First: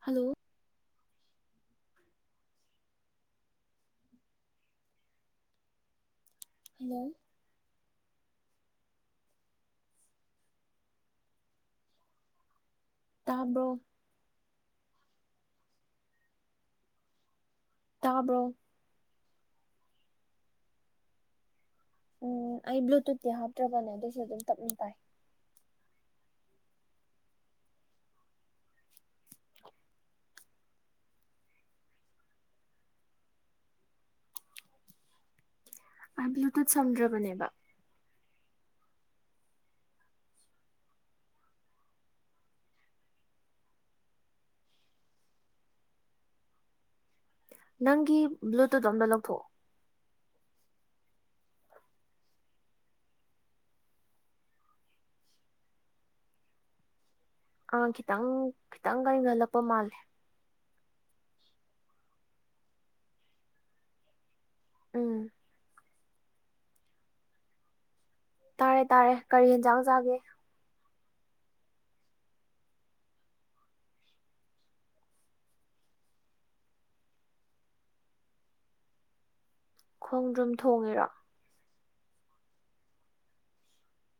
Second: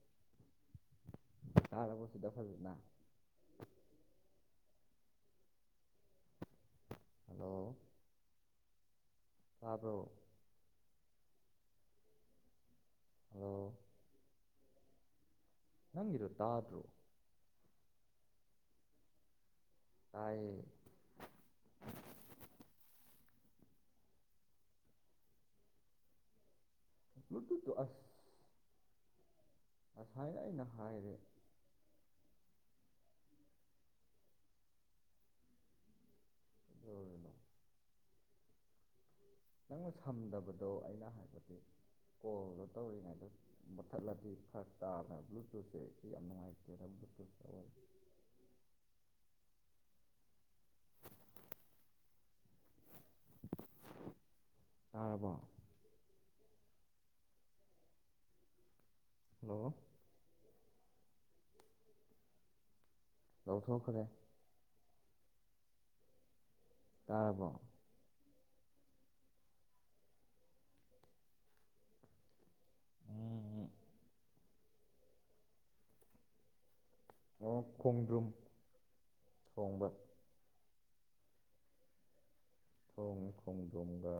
hello ꯇꯥꯔꯕꯕꯁꯤꯗ ꯐꯅ hello ꯇꯥꯔꯕ꯭ꯔꯣ ꯍꯜꯂꯣ ꯇꯥꯕ꯭ꯔꯣ ꯅꯪꯒꯤꯗꯣ ꯇꯗ꯭ꯔꯣ ꯇꯥꯕ꯭ꯔꯣ ꯇꯥꯏꯌꯦ ꯎꯝ ꯑꯩ ꯕ꯭ꯂꯨꯇꯨꯠꯇꯤ ꯍꯥꯞꯇ꯭ꯔꯕꯅꯦ ꯑꯗꯨꯏꯁꯨ ꯑꯗꯨꯝ ꯇꯞꯅ ꯄꯥꯏ [unintelligible] ꯑꯁꯥꯏꯗꯏ ꯅꯍꯥꯏꯗ ꯑꯩ ꯕ꯭ꯂꯨꯇꯨꯠ ꯀꯩꯗꯧꯔꯤꯅꯣ ꯁꯝꯗ꯭ꯔꯕꯅꯦꯕ ꯅꯪꯅ ꯁꯝꯗꯕꯗꯣ ꯑꯩꯅ ꯍꯥꯏꯕꯗꯤ ꯀꯣꯜꯗꯣ ꯇꯧꯔꯤꯉꯩꯗ ꯃꯨꯠꯊꯠꯂꯗꯤ ꯐꯔ ꯇꯥꯗꯅ ꯕ꯭ꯂꯨꯇꯨꯠꯁꯦ ꯁꯤ ꯌꯥꯝ ꯅꯨꯡꯉꯥꯏꯇꯦꯗ ꯕ꯭ꯂꯨꯇꯨꯠꯦ ꯅꯪꯒꯤ ꯕ꯭ꯂꯨꯇꯨꯠ ꯑꯝꯗ ꯂꯧꯊꯣꯛꯑꯣ [inaudible] ꯇꯥꯔꯕ ꯑꯪ ꯈꯤꯇꯪ ꯈꯤꯇꯪ ꯍꯜꯂꯣ ꯀꯟꯈꯂꯛꯄ ꯃꯥꯜꯂꯦ ꯂꯧꯊꯣꯛꯈ꯭ꯔꯦ ꯎꯝ ꯀꯥꯔꯄ ꯇꯥꯔꯦ ꯇꯥꯔꯦ ꯀꯔꯤ ꯌꯦꯟꯖꯥꯡ ꯆꯥꯒꯦ ꯎꯝ ꯑꯣ ꯈꯣꯡꯗ꯭ꯔꯨꯝ ꯊꯣꯡꯕ ꯊꯣꯡꯉꯦꯔ ꯈꯣꯡ ꯈꯣꯡꯗꯨꯝꯕ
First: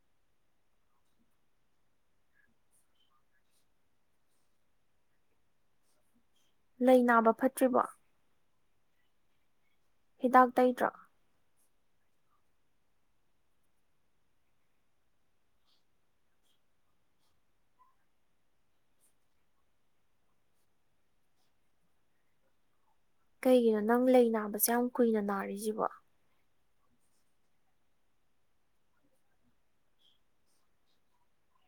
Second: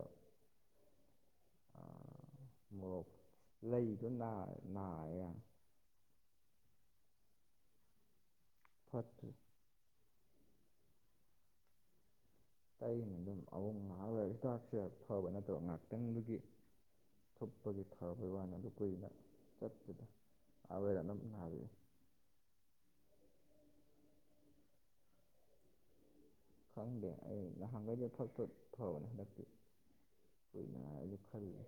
ꯃꯣꯔꯣꯛ ꯂꯩꯗꯣ ꯅꯥꯔꯦ ꯌꯥꯝ ꯂꯩ ꯅꯥꯕ ꯐꯠꯇ꯭ꯔꯤꯕꯣ ꯐꯠꯇ ꯍꯤꯗꯥꯛ ꯇꯩꯇ꯭ꯔꯥ ꯑꯩꯅ ꯑꯗꯨꯝ ꯑꯍꯣꯡ ꯉꯥꯛꯂꯒ ꯍꯤꯇꯥꯛꯁꯦ ꯐꯕ ꯅꯠꯇꯕ ꯉꯥꯛꯇꯪꯗꯨꯒꯤ ꯊꯨꯞꯄꯒꯤ ꯐꯥꯕꯩ ꯋꯥꯅꯤꯗ ꯀꯨꯏꯅ ꯆꯠꯄꯗ ꯑ ꯌꯥꯝ ꯑꯗꯨꯝ ꯀꯩꯒꯤꯅꯣ ꯅꯪ ꯂꯩ ꯅꯥꯕꯁꯦ ꯌꯥꯝ ꯀꯨꯏꯅ ꯅꯥꯔꯤꯁꯤꯕꯣ ꯈꯪꯗꯦ ꯑꯩ ꯅꯍꯥꯟꯈꯩꯗ ꯐ ꯐꯕꯅꯦ ꯍꯟꯗꯛꯇꯤ ꯀꯣꯏꯅ ꯂ ꯈꯔꯔꯤ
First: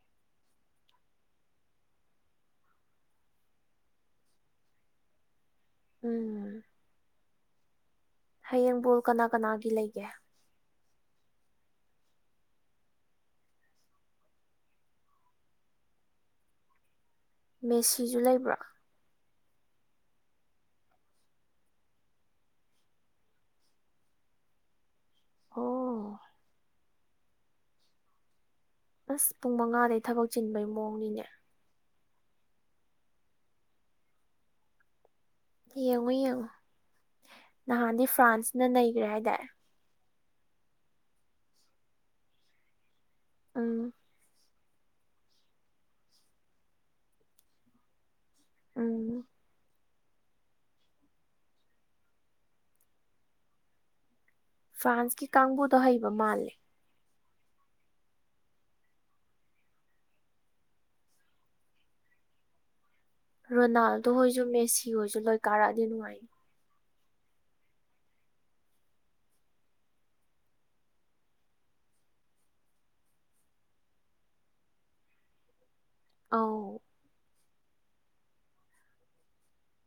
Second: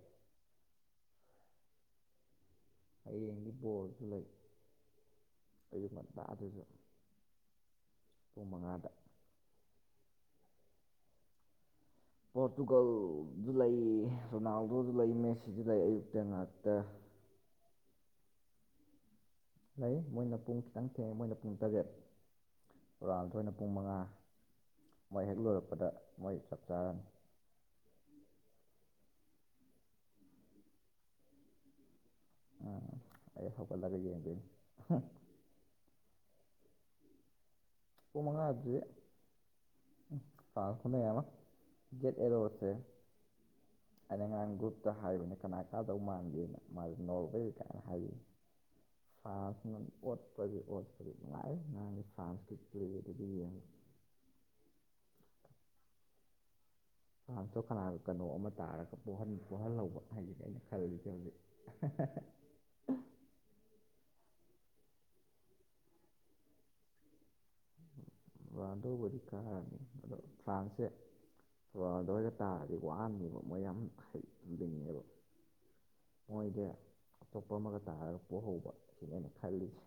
ꯑꯩꯌꯦꯗꯤ ꯣꯜꯗ ꯂꯩ ꯑꯌꯨꯛ ꯎꯝ ꯉꯟꯇꯥꯗꯨꯁꯨ ꯄꯨꯡ ꯃꯉꯥꯗ ꯍꯌꯦꯡꯕꯨꯣꯜ ꯀꯅꯥ ꯀꯅꯥꯒꯤ ꯂꯩꯒꯦ ꯄꯣꯔꯇꯨꯒꯜꯗꯨ ꯂꯩ ꯔꯣꯅꯥꯜꯗꯣꯗꯨ ꯂꯩ ꯃꯦꯁꯤꯁꯨ ꯂꯩ ꯑꯌꯨꯛꯇ ꯉꯇ ꯃꯦꯁꯤꯁꯨ ꯂꯩꯕ꯭ꯔꯥ ꯂꯩ ꯃꯣꯏꯅ ꯄꯨꯡ ꯈꯤꯇꯪ ꯊꯦꯡꯉꯦ ꯃꯣꯏꯅ ꯄꯨꯡ ꯇꯔꯦꯠ ꯔꯨꯔꯥꯜꯗ ꯑꯣꯏꯅ ꯄꯨꯡ ꯃꯉꯥ ꯃꯣꯏ ꯍꯦꯛ ꯂꯣꯏꯔꯛꯄꯗ ꯑꯣ ꯃꯣꯏ ꯆꯞ ꯆꯥꯔꯅꯤ ꯑꯁ ꯄꯨꯡ ꯃꯉꯥꯗꯩ ꯊꯕꯛ ꯆꯤꯟꯕꯩ ꯃꯑꯣꯡꯅꯤꯅꯦ ꯑ ꯑꯩ ꯍꯄꯂꯒ ꯌꯦꯡꯉꯨ ꯌꯦꯡꯉꯨ ꯅꯍꯥꯟꯗꯤ ꯐ꯭ꯔꯥꯟꯁꯅ ꯂꯩꯈ꯭ꯔꯦ ꯍꯥꯏꯇꯥꯔꯦ ꯄꯥꯥꯡꯈꯗ ꯌꯥꯝ ꯑꯃ ꯒꯦꯠ ꯑꯦꯔꯣꯁꯦ ꯎꯝ ꯑꯗ ꯉ ꯑꯥꯡꯒꯨꯞ ꯍꯥꯏꯕꯅꯦ ꯀꯅꯥ ꯀꯥꯗꯧ ꯃꯥꯟꯒꯦꯅ ꯃꯥꯁ ꯅꯣꯔꯋꯦ ꯀꯥꯏꯅ ꯍꯥꯏꯔꯤ ꯎꯝ ꯁꯥꯅ ꯑꯣꯠꯄꯗꯤ ꯑꯣꯠꯄꯗꯤꯅꯨꯡ ꯉꯥꯏ ꯁꯥ ꯐꯗꯕꯤ ꯌꯥꯝ ꯐ꯭ꯔꯥꯟꯁꯀꯤ ꯀꯥꯡꯕꯨꯗꯣ ꯍꯩꯕ ꯃꯥꯜꯂꯤꯦ ꯀꯁꯨ ꯀꯅꯥꯒ ꯀꯩꯅꯣ ꯑꯃ ꯇꯥꯔꯒ ꯄꯣꯛꯍꯟꯍꯧꯕ ꯍꯥꯏꯁꯤꯅꯦ ꯑꯩꯅ ꯈꯜꯜꯂꯤꯁꯦ ꯍꯧꯖꯤꯛ ꯦ ꯔꯣꯅꯥꯜꯗꯣ ꯍꯣꯏꯁꯨ ꯃꯦꯁꯤ ꯍꯣꯏꯁꯨ ꯂꯣꯏ ꯀꯥꯔꯛꯑꯗꯤ ꯅꯨꯡꯉꯥꯏ ꯗꯕꯨꯗꯤ ꯀꯥꯔꯅꯤ ꯑꯗꯣ ꯐ꯭ꯔꯥꯟꯁꯁꯦ ꯔꯥꯎꯗ ꯑꯣꯏꯕ ꯇꯥꯔꯗꯤ ꯋꯥꯔꯅꯦꯕ ꯃꯣꯏ ꯌꯥꯝ ꯍꯩꯝꯅꯤꯡꯉꯦꯕ ꯃꯣꯏꯁ ꯑꯧ ꯑꯇꯣꯞꯄ ꯑꯃꯒ ꯇꯥꯔꯛꯄ ꯍꯧꯕ ꯁꯤꯅꯦꯅ ꯈꯜꯂꯤꯁꯦ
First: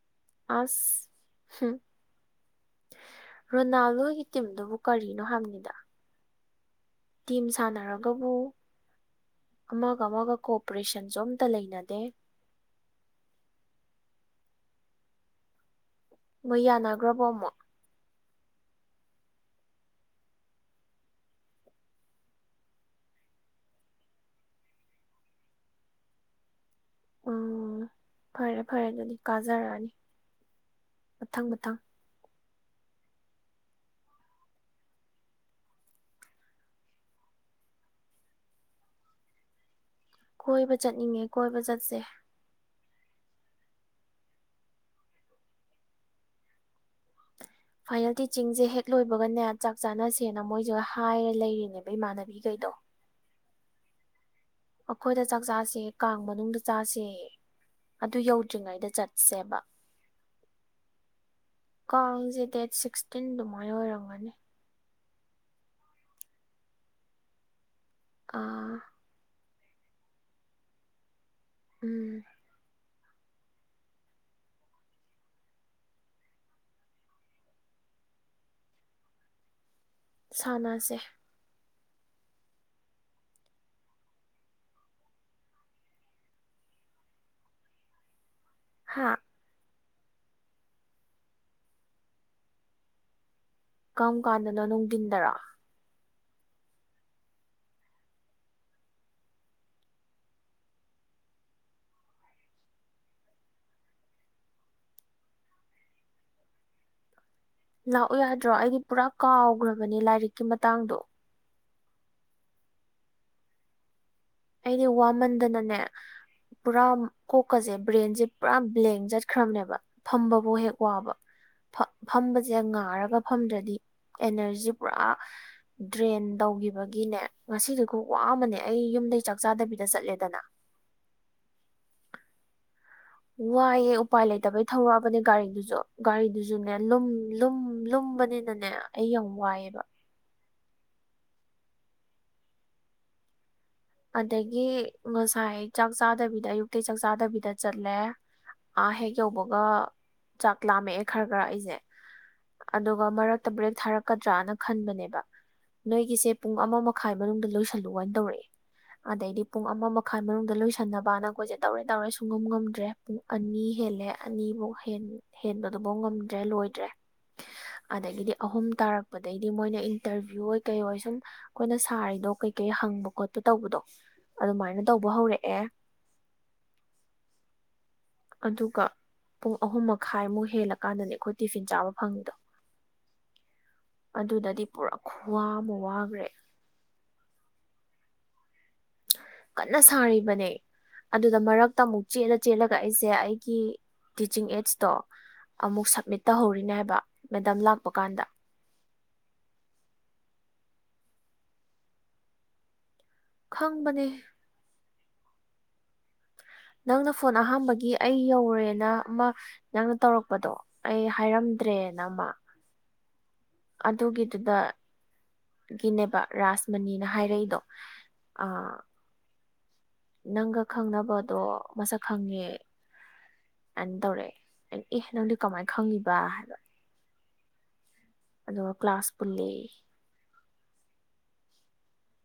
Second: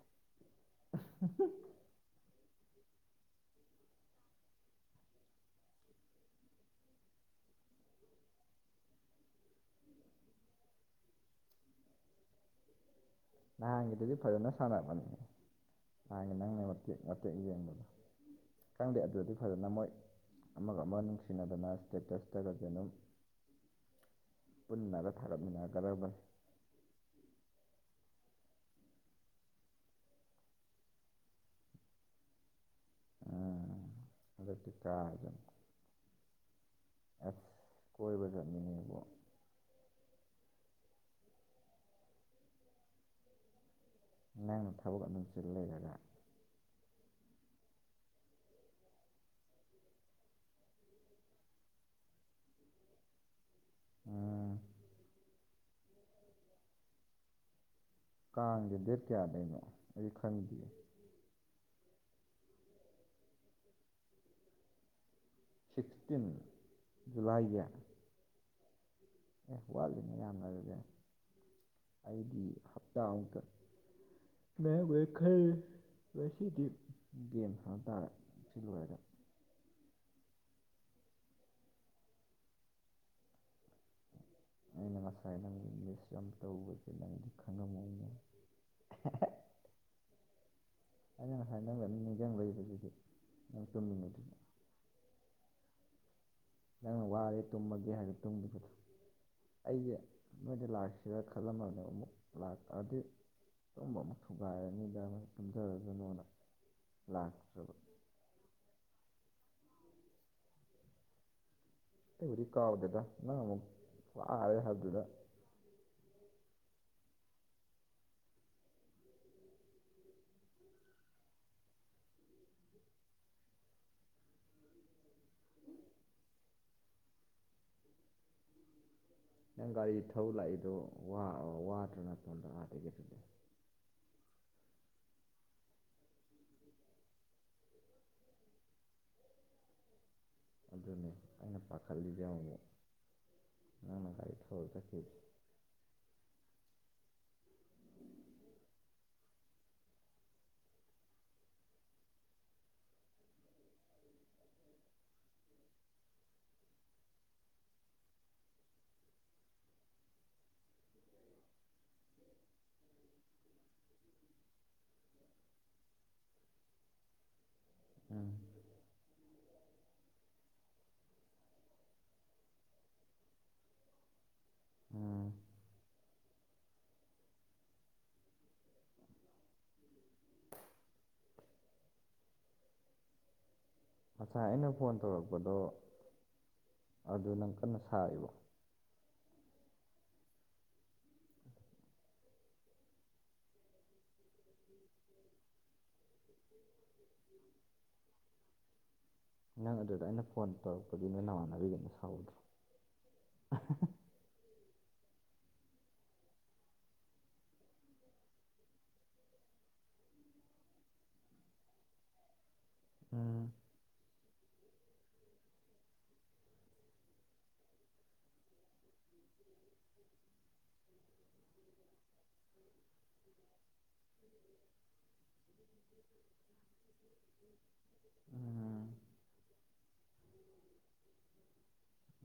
ꯑꯁ ꯔꯣꯅꯥꯜꯗꯣꯒꯤ ꯇꯤꯝꯗꯨꯕꯨ ꯀꯔꯤꯅꯣ ꯍꯪꯉꯤꯗ ꯇꯤꯝ ꯁꯥꯟꯅꯔꯒꯕꯨ ꯑꯃꯒ ꯑꯃꯒ ꯀꯣꯑꯣꯄꯔꯦꯁꯟꯁꯨ ꯑꯝꯇ ꯂꯩꯅꯗꯦ ꯅꯍꯥꯟꯒꯤꯗꯨꯗꯤ ꯐꯖꯅ ꯁꯥꯟꯅꯕꯅꯤ ꯅꯍꯥꯟꯒꯤ ꯅꯪꯅ ꯃꯣꯏ ꯃꯇꯦꯛ ꯌꯥꯅꯈ꯭ꯔꯕꯣ ꯃꯇꯦꯛ ꯑꯃꯨꯛ ꯌꯦꯡꯕꯗꯣ ꯈꯪꯗꯦ ꯑꯗꯨꯗꯤ ꯐꯖꯅ ꯃꯣꯏ ꯑꯃꯒ ꯑꯃꯒ ꯅꯨꯡꯁꯤꯅꯗꯅ ꯏꯁꯇꯦꯇꯁꯇꯒꯗꯤ ꯑꯗꯨꯝ ꯄꯨꯟꯅꯒ ꯊꯥꯔꯠꯃꯤꯟꯅꯒꯗꯕꯅꯤ ꯎꯝ ꯐꯔꯦ ꯐꯔꯦ ꯑꯗꯨꯗꯤ ꯀꯥꯖꯔꯛꯑꯅꯤ ꯃꯊꯪ ꯃꯊꯪ ꯎꯝ ꯑꯗꯨꯛꯇ ꯀꯔꯝ ꯑꯁ ꯀꯣꯏꯕ ꯆꯠꯅꯤꯡꯉꯦꯕ ꯀꯣꯏꯕ ꯆꯠꯅꯤꯡꯉꯦ ꯀꯣꯏꯕ ꯆꯠꯁꯦ ꯅꯥꯡꯅ ꯊꯕꯛ ꯑꯗꯨꯝꯁꯤ ꯂꯩꯔꯒ ꯐꯥꯏꯅꯦꯜ ꯇꯤꯆꯤꯡꯁꯦ ꯍꯦꯛ ꯂꯣꯏꯕꯒꯅꯦ ꯆꯥꯛ ꯆꯥꯅꯁꯦꯅ ꯃꯣꯏꯁꯤꯒ ꯍꯥꯏꯔ ꯂꯩꯔꯤꯅꯦꯕ ꯏꯃꯥꯟꯅꯕꯤꯈꯩ ꯗ ꯎꯝ ꯑꯩꯈꯣꯏꯗ ꯆꯥꯛ ꯆꯥꯁꯦ ꯀꯥꯡ ꯃꯅꯨꯡꯗ ꯆꯥꯁꯦ ꯑꯗꯨ ꯀꯥꯡꯁꯦ ꯌꯧꯗ꯭ꯔꯤꯉꯩꯗ ꯗꯦꯠ ꯆꯠꯁꯦꯕ ꯀꯌꯥꯗꯩꯅꯣ ꯑꯩ ꯈꯪꯗꯦ ꯀꯁꯦ ꯗꯦꯠ ꯁꯤꯛꯁꯇꯤꯟ ꯑꯗꯨꯃꯥꯏꯅ ꯑꯣꯏꯔꯝꯒꯅꯤ ꯁꯤꯛꯁꯇꯤꯟ ꯖꯨꯂꯥꯏꯒꯤ ꯑꯥ ꯑꯦ ꯋꯥꯠꯂꯤꯅꯦ ꯌꯥꯝꯅꯔꯁꯦ ꯎꯝ ꯑꯩꯗꯤ ꯍꯞꯇꯥꯃꯨꯛꯇ ꯃ ꯋꯥꯦꯈꯔ ꯑꯣꯏ ꯁꯤꯗꯤ ꯒꯦꯝ ꯍꯥꯏꯕ ꯇꯥꯔꯦ ꯁꯤ ꯂꯣꯏꯔꯦ ꯁꯥꯟꯅꯁꯦ ꯑꯩꯅ ꯉꯁꯥꯏ ꯅꯪ ꯏꯪꯂꯤꯁ ꯌꯥꯝ ꯇꯧꯕꯁꯤꯅ ꯑꯩꯗꯤ ꯈꯪꯉꯝꯃꯧꯅꯦ ꯍꯥꯥ ꯑꯩꯅ ꯉꯁꯥꯏ ꯅꯪꯕ ꯃꯤ ꯅꯤꯡꯁꯤꯡꯕꯕꯁꯤꯗꯤ ꯀꯔꯝ ꯀꯥꯟꯗꯅꯣ ꯅꯨꯡꯊꯤꯟꯗꯔꯥ ꯅꯪꯅ ꯋꯥꯔꯦ ꯇꯨꯝꯃꯒꯦ ꯍꯥꯏꯔ ꯇꯨꯝꯈꯤꯕꯗꯣ ꯑꯩꯁꯦ ꯅꯣꯏꯗ ꯂꯥꯛꯁꯤꯔꯥ ꯈꯜꯂꯝꯃꯕꯅꯦ ꯑꯃꯨꯛ ꯂꯥꯛ ꯑꯗꯨ ꯁꯨꯝꯕ ꯑꯃ ꯊꯨꯒꯥꯏꯔꯅꯤꯗ ꯃ ꯇꯨꯝꯖꯔꯁꯅꯣꯅ ꯂꯥꯛ ꯂꯥꯛꯎ ꯌꯥꯗ꯭ꯔꯣ ꯑꯩꯗꯤ ꯄꯨꯔꯥ ꯀꯥꯎꯈ꯭ꯔꯕꯅꯦ ꯂꯥꯏꯔꯤꯛꯀꯤ ꯃꯇꯥꯡꯗꯣ ꯕꯨꯔꯤ ꯀꯥꯥꯎꯗꯗ ꯑꯃ ꯑꯩꯗꯤ ꯋꯥꯃꯟꯗꯅꯅꯦ ꯄꯨꯔꯥ ꯀꯣꯛꯀꯁꯦ ꯕ꯭ꯔꯦꯟꯁꯦ ꯄꯨꯔꯥ ꯕ꯭ꯂꯦꯡ ꯆꯠꯈ꯭ꯔꯕꯅꯦꯕ ꯐꯝꯕꯕꯨ ꯍꯦꯛ ꯋꯥꯕ ꯐꯝꯕꯁꯦ ꯉꯥꯔꯒ ꯐꯝꯗ꯭ꯔꯗꯤ ꯑꯦꯅꯔꯖꯤ ꯄꯨꯔꯥ ꯗ꯭ꯔꯦꯟ ꯇꯧꯈꯤꯕꯒꯤꯅꯦ ꯉꯁꯤꯗꯨ ꯈ ꯋꯥ ꯑꯃꯅꯦ ꯑꯩ ꯌꯨꯝꯗꯩ ꯆꯥꯛ ꯅꯪ ꯆꯥꯗꯕꯤꯗ ꯒꯥꯔꯤ ꯊꯧ ꯆꯠꯂꯦꯗꯅ ꯂꯥꯛꯏꯗꯣ ꯋꯥꯗ꯭ꯔꯅ ꯐꯣꯟꯗꯗꯒꯤꯦ ꯑꯗꯨ ꯋꯥꯏꯑꯦ ꯎꯄꯥꯏ ꯂꯩꯇꯕꯩ ꯊꯧꯔꯛꯑꯕꯅꯦ ꯒꯥꯔꯤꯗꯨꯁꯨ ꯒꯥꯔꯤꯗꯨꯁꯨꯅꯦ ꯂꯨꯝ ꯂꯨꯝ ꯂ ꯇꯨꯝꯕꯅꯤꯅꯅꯦ ꯑꯩ ꯌꯥꯝ ꯋꯥꯏꯑꯦꯕ ꯑꯗꯨꯅꯤ ꯑꯩꯅ ꯄꯥꯈꯠꯂꯤꯁꯦ ꯑꯃꯨꯛ ꯅꯪꯅ ꯒꯥꯔꯤ ꯑꯗꯒꯤ ꯊꯧꯔ ꯆꯠꯈꯤꯕꯁꯦ ꯉꯁꯥꯏ ꯆꯥꯛ ꯆꯥꯗꯕꯤꯗ ꯑꯌꯨꯛꯇ ꯆꯥꯛ ꯆꯥꯗꯕꯤꯗ ꯆꯠꯂꯦ ꯑꯥ ꯍꯦꯛ ꯌꯧꯕꯒ ꯆꯥꯛ ꯂꯥꯝꯃꯛꯑꯦ ꯈꯔ ꯈꯔ ꯑꯩꯁꯦ ꯑꯗꯨꯒ ꯃꯔꯛꯇ ꯕ꯭ꯔꯦꯛ ꯊꯥꯔꯛꯀꯗ꯭ꯔꯥꯅ ꯈꯟꯕꯅꯦꯕ ꯅꯣꯏꯒꯤꯁꯦ ꯄꯨꯡ ꯑꯃ ꯃꯈꯥꯏ ꯃꯅꯨꯡꯗ ꯂꯣꯏꯁꯤꯜꯂꯨ ꯍꯥꯏꯅ ꯇꯧꯔꯛꯑꯦ ꯑꯗꯩꯗꯤ ꯄꯨꯡ ꯑꯃ ꯃꯈꯥꯏ ꯃꯅꯨꯡꯗ ꯂꯣꯏꯁꯟꯅꯕꯅꯈꯣꯏꯁꯦ ꯇꯧꯔꯦ ꯇꯧꯔꯦ ꯁꯨꯡꯉꯝ ꯉꯝꯗ꯭ꯔꯦ ꯄꯨꯡ ꯑꯅꯤ ꯑꯅꯤ ꯍꯦꯜꯂꯦ ꯑꯅꯤꯐꯧ ꯍꯦꯟꯕꯗꯨꯐꯥꯎ ꯉꯝꯗ꯭ꯔꯦ ꯂꯣꯏꯗ꯭ꯔꯦ [inaudible] [unintelligible] ꯑꯗꯒꯤꯗꯤ ꯑꯍꯨꯝ ꯇꯥꯔꯛꯄ ꯄ ꯑꯗꯩꯗꯤ ꯃꯣꯏꯅ ꯏꯟꯇꯔꯚꯤꯌꯨ ꯑꯣꯏ ꯀꯩ ꯑꯣꯏ ꯁꯨꯝ ꯑꯩꯈꯣꯏꯅ ꯁꯥꯔꯤꯗꯣ ꯀꯩ ꯀꯩ ꯍꯪꯕ ꯈꯣꯠꯄ ꯇꯧꯕꯗꯣ ꯑꯗꯨꯃꯥꯏꯅ ꯇꯧꯕ ꯎꯝ ꯍꯧꯔꯛꯑꯦ ꯑꯗꯨꯒ ꯄꯨꯡ ꯑꯍꯨꯝ ꯃꯈꯥꯏꯃꯨꯛ ꯍꯦꯜꯂꯀꯥꯟꯗꯅꯦ ꯑꯩꯈꯣꯏ ꯇꯤꯐꯤꯟ ꯆꯥꯕ ꯐꯪꯉꯤꯗꯣ ꯉꯁꯥꯏ ꯑꯗꯨꯗꯗꯤ ꯑꯩꯅ ꯐꯣꯟ ꯄꯨꯔꯥ ꯈꯨꯋꯥ ꯇꯧꯔꯛꯄꯗꯣ ꯑꯃ ꯋꯥꯈ꯭ꯔꯦ ꯑꯗꯨ ꯅꯪ ꯀꯟꯅ ꯁꯥꯔꯤꯕ ꯀꯟꯅ ꯁꯥꯔꯤꯕꯅꯦ ꯑꯗꯨꯗ ꯃꯔꯛꯇ ꯑꯃꯨꯛ ꯆꯦꯜꯂ ꯆꯦꯜꯂꯒ ꯑꯩꯁꯦ ꯑꯩꯒꯤ ꯇꯤꯆꯤꯡ ꯑꯦꯠꯁꯇꯣ ꯑꯃꯨꯛ ꯁꯞꯃꯤꯠ ꯇꯧꯍꯧꯔꯤꯅꯦ ꯍꯥꯏꯕ ꯃꯦꯗꯝ ꯂꯥꯛꯄ ꯀꯥꯟꯗ ꯅꯪ ꯑꯗꯨꯗ ꯑꯩꯅ ꯐꯣꯟ ꯇꯧꯔꯛꯄꯗꯤ ꯅꯣꯏ ꯅꯃꯥꯟꯅꯕꯤꯒꯤꯅ ꯁꯥꯎꯗ꯭ꯔꯣ ꯈꯪꯕꯅꯤ ꯅꯪꯅ ꯐꯣꯟ ꯑꯍꯥꯥꯟꯕꯒꯤ ꯑꯩ ꯌꯧꯔꯦꯅ ꯑꯃ ꯅꯪꯅ ꯇꯧꯔꯛꯄꯗꯣ ꯑꯩ ꯍꯥꯏꯔꯝ ꯗ꯭ꯔꯦꯅꯃ ꯎꯝ ꯑꯗꯨꯒꯤꯗꯨꯗ ꯒꯤꯅꯦꯕ ꯔꯥꯁ ꯃꯅꯤꯅ ꯍꯥꯏꯔꯛꯏꯗꯣ ꯑ ꯅꯪꯒ ꯈꯪꯅꯕꯗꯣ ꯃꯁꯛ ꯈꯪꯉꯦ ꯑꯗꯨꯅ ꯇꯧꯔꯛꯑꯦ ꯑꯦꯍ ꯅꯪꯗꯤ ꯀꯃꯥꯏꯅ ꯈꯪꯉꯤꯕ ꯍꯥꯏꯕ ꯑꯗꯨꯒ ꯎꯝ ꯀ꯭ꯂꯥꯁ ꯄꯨꯜꯂꯤ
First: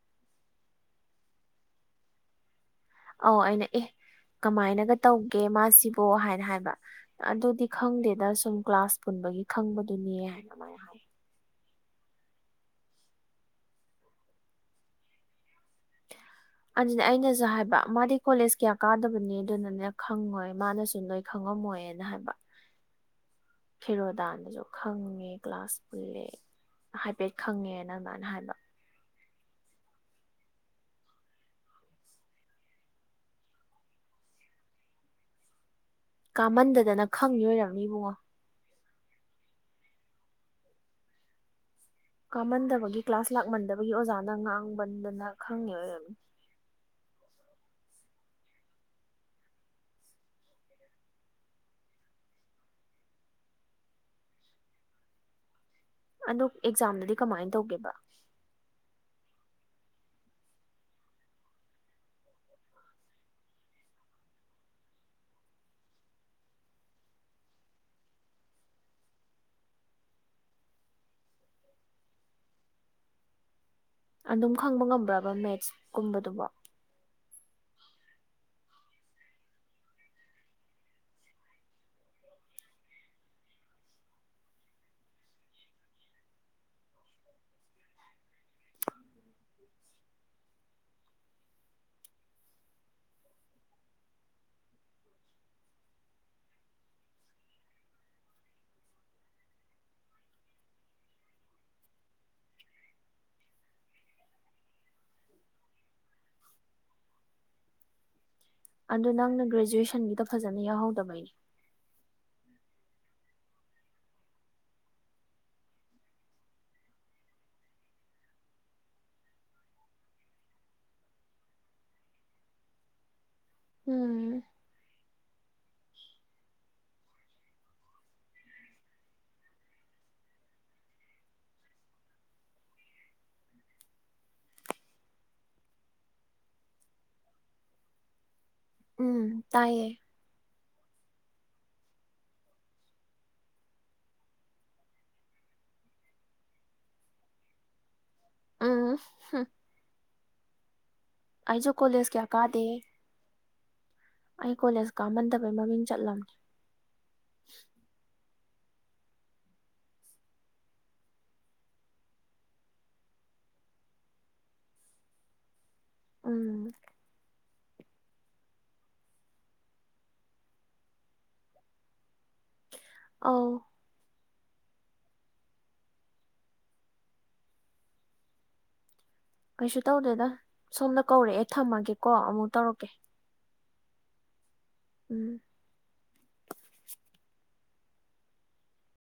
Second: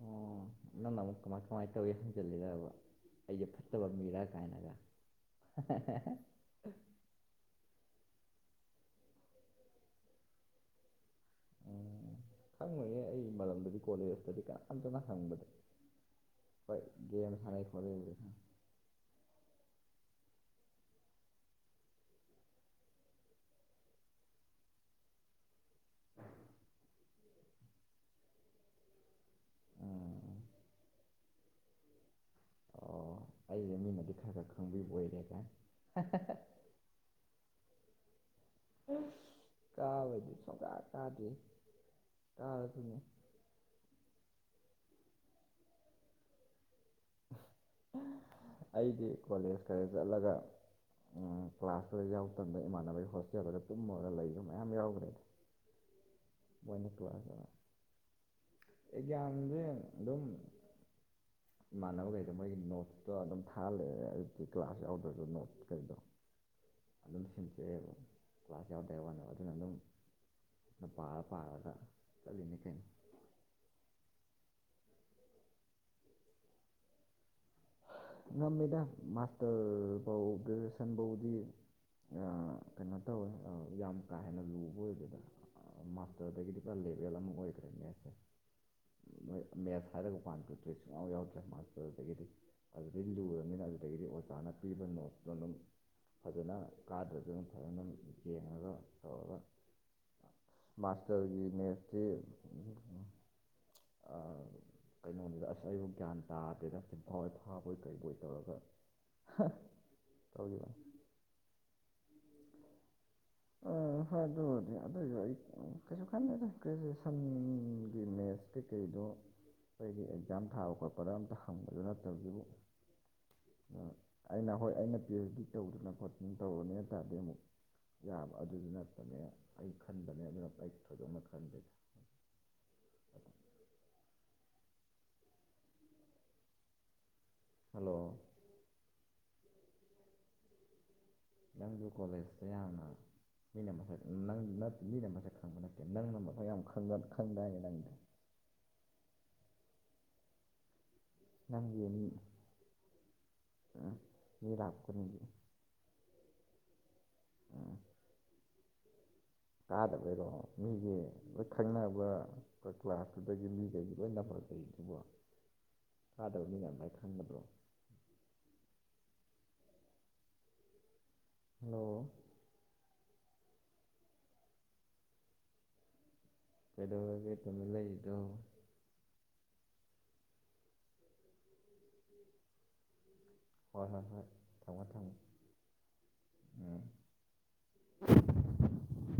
ꯑꯣ ꯅꯪꯅ ꯑꯃꯨꯛ ꯀꯃꯥꯏ ꯀꯃꯥꯏꯅ ꯇꯧꯏꯤ ꯍꯪꯖꯤꯜꯂꯤꯗꯕ ꯑꯧ ꯑꯩꯁꯦ ꯑꯩꯅ ꯑꯦ ꯐꯠꯇꯕ ꯃꯤꯔ ꯀꯃꯥꯏꯅꯒ ꯇꯧꯒꯦ ꯃꯥꯁꯤꯕꯣ ꯍꯥꯏꯅ ꯍꯥꯏꯕ ꯑꯗꯨꯗꯤ ꯈꯪꯗꯦꯗ ꯁꯨꯝ ꯀ꯭ꯂꯥꯁ ꯄꯨꯟꯕꯒꯤ ꯈꯪꯕꯗꯨꯅꯤ ꯍꯥꯏꯅ ꯑꯗꯨꯃꯥꯏꯅ ꯍꯥꯏ ꯎꯝ ꯈꯪꯉꯣꯏꯍꯦ ꯑꯩ ꯃꯔꯝꯗꯗꯤ ꯀꯣꯂꯦꯖꯇꯗꯤ ꯀꯅꯥꯝꯝꯇꯅ ꯍꯪꯕꯗ ꯍꯣꯏ ꯑꯗꯨꯅꯦ ꯒꯦꯝ ꯑꯩꯅꯁꯨ ꯁꯥꯟꯅꯩ ꯍꯥꯏꯕ ꯈꯣꯠꯂꯤ ꯃꯥꯗꯤ ꯀꯣꯂꯦꯖ ꯀꯌꯥ ꯀꯥꯗꯕꯅꯦ ꯑꯗꯨꯅꯅꯦ ꯈꯪꯉꯣꯏ ꯃꯥꯅꯁꯨ ꯅꯣꯏ ꯈꯪꯉꯝꯃꯣꯏꯅ ꯍꯥꯏꯕ ꯈꯦꯔꯣꯗꯥꯟꯗꯁꯨ ꯈꯪꯉꯦ ꯀ꯭ꯂꯥꯁ ꯄꯨꯜꯂꯦ ꯍꯥꯏꯐꯦꯠ ꯈꯪꯉꯦꯅ ꯑꯗꯨꯃꯥꯏꯅ ꯍꯥꯏꯕ ꯎꯝ ꯑꯣ ꯑꯩꯁ ꯃꯤꯅꯗꯤ ꯈꯔ ꯈꯔ ꯈꯪꯕꯤꯕ ꯑꯣꯏꯔꯦꯒ ꯀꯥꯃꯟꯗꯗꯅ ꯈꯪꯉ ꯑꯣꯏꯔꯝꯅꯤ ꯏꯕꯨꯡꯉꯣ ꯀꯥꯕ ꯁ ꯀꯥ ꯀꯥꯗ ꯀꯥꯃꯟꯗꯕꯒꯤ ꯀ꯭ꯂꯥꯁ ꯂꯥꯛꯃꯟꯗꯕꯒꯤ ꯑꯣꯖꯥꯅ ꯉꯥꯡꯃꯟꯗꯅ ꯈꯪꯉꯦ ꯑꯣꯏ ꯑꯩꯗꯤ ꯀꯣꯂꯦꯖ ꯈꯔ ꯆꯠꯂꯒ ꯎꯝ ꯀ꯭ꯂꯥꯁꯇꯨꯗ ꯌꯥꯎ ꯃꯇꯝꯗ ꯏꯃꯥꯟꯅꯕꯒꯤ ꯍꯣꯁꯇꯦꯜꯗꯒ ꯇꯨꯝꯃꯒ ꯂꯩꯕ ꯃꯌꯥꯝ ꯌꯥꯎꯈ꯭ꯔꯦ [inaudible] ꯑꯗꯨ ꯑꯦꯛꯖꯥꯝꯗꯨꯗꯤ ꯀꯃꯥꯏꯅ ꯇꯧꯒꯦꯕ ꯑꯦꯒ꯭ꯌꯥꯟꯁꯦ ꯑꯗꯨꯝ ꯏꯃꯥꯟꯅꯕꯈꯩꯗ ꯃꯣꯏꯒꯤ ꯅꯣꯠꯇꯣ ꯑꯗꯨꯝ ꯊꯥꯍꯜꯂꯦ ꯑꯗꯨꯗꯤ ꯀ꯭ꯂꯥꯁ ꯌꯥꯎꯗ꯭ꯔꯁꯨ ꯅꯣꯠ ꯀꯩꯗꯣ ꯑꯗꯨꯝ ꯁꯦꯝꯆꯩꯑꯦꯕ ꯀ꯭ꯂꯥꯁ ꯌꯥꯎꯗꯩ ꯋꯥꯅꯦꯕ ꯑꯗꯨꯅ ꯑꯗꯨꯝꯅ ꯄꯥ ꯄꯥꯔꯒ ꯆꯠꯂꯤꯅꯤ ꯀꯩꯅꯩꯅꯣ ꯑꯗꯨꯝ ꯈꯪꯕ ꯉꯝꯕ꯭ꯔꯕ ꯃꯦꯠꯁꯀꯨꯝꯕꯗꯨꯕꯣ ꯉꯝꯃꯦꯗꯥ ꯃꯥꯁꯇꯔꯕꯎ ꯒꯔ꯭ꯦꯖꯨꯌꯦꯁꯟ ꯐꯎꯗꯤ ꯀꯩꯅꯣ ꯇꯧꯋꯦ ꯌꯥꯝ ꯀꯥ ꯍꯦꯟꯅ ꯂꯨꯕ ꯑꯣꯏꯗꯦꯗ ꯃꯥꯁꯇꯔꯗꯒꯤꯗꯤ ꯄꯨꯔ ꯂꯦꯕꯦꯜ ꯑꯃ ꯑꯣꯏꯈ꯭ꯔꯦꯅꯦ ꯑꯩꯁꯦ [unintelligible] ꯃꯦꯠꯁ ꯍꯥꯏꯔꯒ ꯄꯥꯟ [inaudible] ꯌꯥꯎꯗ꯭ꯔꯦ ꯃꯥꯁꯇꯗꯒꯤꯗꯤ ꯑꯗꯨꯗꯩ ꯂꯨꯔꯕꯅꯤꯅ ꯑꯗꯨꯗꯒꯤꯗꯤ ꯑꯣꯖꯥꯅ ꯄꯤꯕ ꯅꯣꯠꯇꯣ ꯑꯗꯨꯝ ꯐꯖꯅ ꯀꯥꯗ꯭ꯔꯁꯨ ꯑꯗꯨꯝ ꯐꯖꯅ ꯌꯦꯡꯉꯒ ꯇꯧꯔꯒ ꯃꯥꯁꯇꯔꯒꯤ ꯃꯦꯠꯁꯤ ꯀꯩꯅꯣꯗꯨꯗ ꯑꯁ ꯑꯩꯕꯨ ꯒ꯭ꯌꯥꯟ ꯇꯥꯗꯦꯗ ꯆꯤꯟꯐꯥ ꯐꯥꯕꯣꯏ ꯀꯩꯕꯣꯏ ꯇꯧꯔꯒ ꯑꯗꯨ ꯅꯪꯅ ꯒ꯭ꯔꯦꯖꯨꯋꯦꯁꯟꯒꯤꯗꯣ ꯐꯖꯅ ꯇꯧꯈꯤꯕꯅꯤ ꯌꯥꯎꯍꯧꯗꯕꯩꯅꯦ ꯍꯣꯏ ꯑꯗꯨꯗꯤ ꯑꯗꯨꯏꯁꯨ ꯑꯩ ꯀꯩꯁꯨ ꯈꯟꯗꯦꯗ ꯒ꯭ꯔꯦꯖꯨꯑꯦꯁꯟꯒꯤ ꯃꯦꯠꯁ ꯀꯩꯀꯩ ꯗꯣ ꯑꯩꯒꯤ ꯑꯦꯛꯖꯥꯝ ꯊꯥꯕ ꯈꯣꯠꯄꯗ ꯑꯝꯇ ꯍꯪꯕꯗꯨ ꯅꯠꯇꯕꯗꯨꯕꯨ ꯎꯝ ꯑꯩꯅ ꯍꯣꯏ ꯑꯩꯅ ꯍꯧꯗꯤ ꯇꯧꯗꯅ ꯈꯣꯠꯇꯅ ꯇꯧꯔꯅꯦ ꯍꯥꯏꯇꯥꯔꯗꯤ ꯑꯃꯨꯛ ꯌꯥꯕ ꯑꯗꯨꯗꯨ ꯅꯠꯇꯄꯅꯦ ꯑꯩ ꯈꯟꯕꯅꯦ ꯑꯗꯨꯅ ꯑꯩ ꯊꯣꯏꯗꯣꯛꯅ ꯈꯟꯗꯦ [inaudible] ꯍꯜꯂꯣ ꯎꯝ ꯇꯥꯏꯌꯦ ꯅꯪꯁꯨ ꯀꯣꯂꯦꯖꯇ ꯌꯥꯝꯅ ꯃꯤꯅ ꯃꯁꯛ ꯅꯪ ꯅꯠ ꯃꯤꯅ ꯃꯁꯛ ꯈꯪꯕ ꯅꯠꯇꯦ ꯅꯪꯅ ꯃꯁꯛ ꯌꯥꯝ ꯈꯪꯗꯥꯏꯅꯦ ꯅꯪꯗꯤ ꯎꯝ ꯑꯩꯁꯨ ꯅꯪꯒꯤ ꯃꯤ ꯀꯣꯂꯦꯖ ꯀꯌꯥ ꯀꯥꯗꯦ ꯃꯤ ꯑꯩ ꯂꯥꯛꯄ ꯀꯣꯂꯦꯖ ꯈꯨꯗꯤꯡꯒꯤ ꯀꯥꯃꯟꯗꯕꯩ ꯃꯃꯤꯡ ꯆꯠꯂꯝ ꯀꯥꯗꯕꯩꯔꯣ ꯃꯤꯒꯤ ꯂꯣꯏ ꯈꯪꯅꯕ ꯀ꯭ꯂꯥꯁꯇꯨꯗꯒꯤ ꯃꯤꯈꯩ ꯂꯣꯏ ꯅ ꯩ [unintelligible] ꯕꯣ ꯀꯥꯗꯕ ꯃꯤ ꯎꯝ ꯃꯌꯥꯝ ꯂꯣꯏ ꯈꯪꯒꯗ꯭ꯔꯣ ꯍꯂꯣ ꯑꯧ ꯀꯩꯗꯧꯔꯒꯦ ꯇꯨꯃꯤꯟ ꯂꯩꯗꯣ ꯀꯩꯁꯨ ꯇꯧꯗꯦꯗ ꯁꯣꯝꯗ ꯀꯧꯔꯛꯑꯦ ꯊꯝꯃꯒꯦꯀꯣ ꯑꯃꯨꯛ ꯇꯧꯔꯛꯀꯦ ꯍꯣꯏ ꯍꯣꯏ ꯍꯣꯏ ꯊꯝꯃꯣ ꯊꯝꯃꯣ ꯎꯝ ꯎꯝ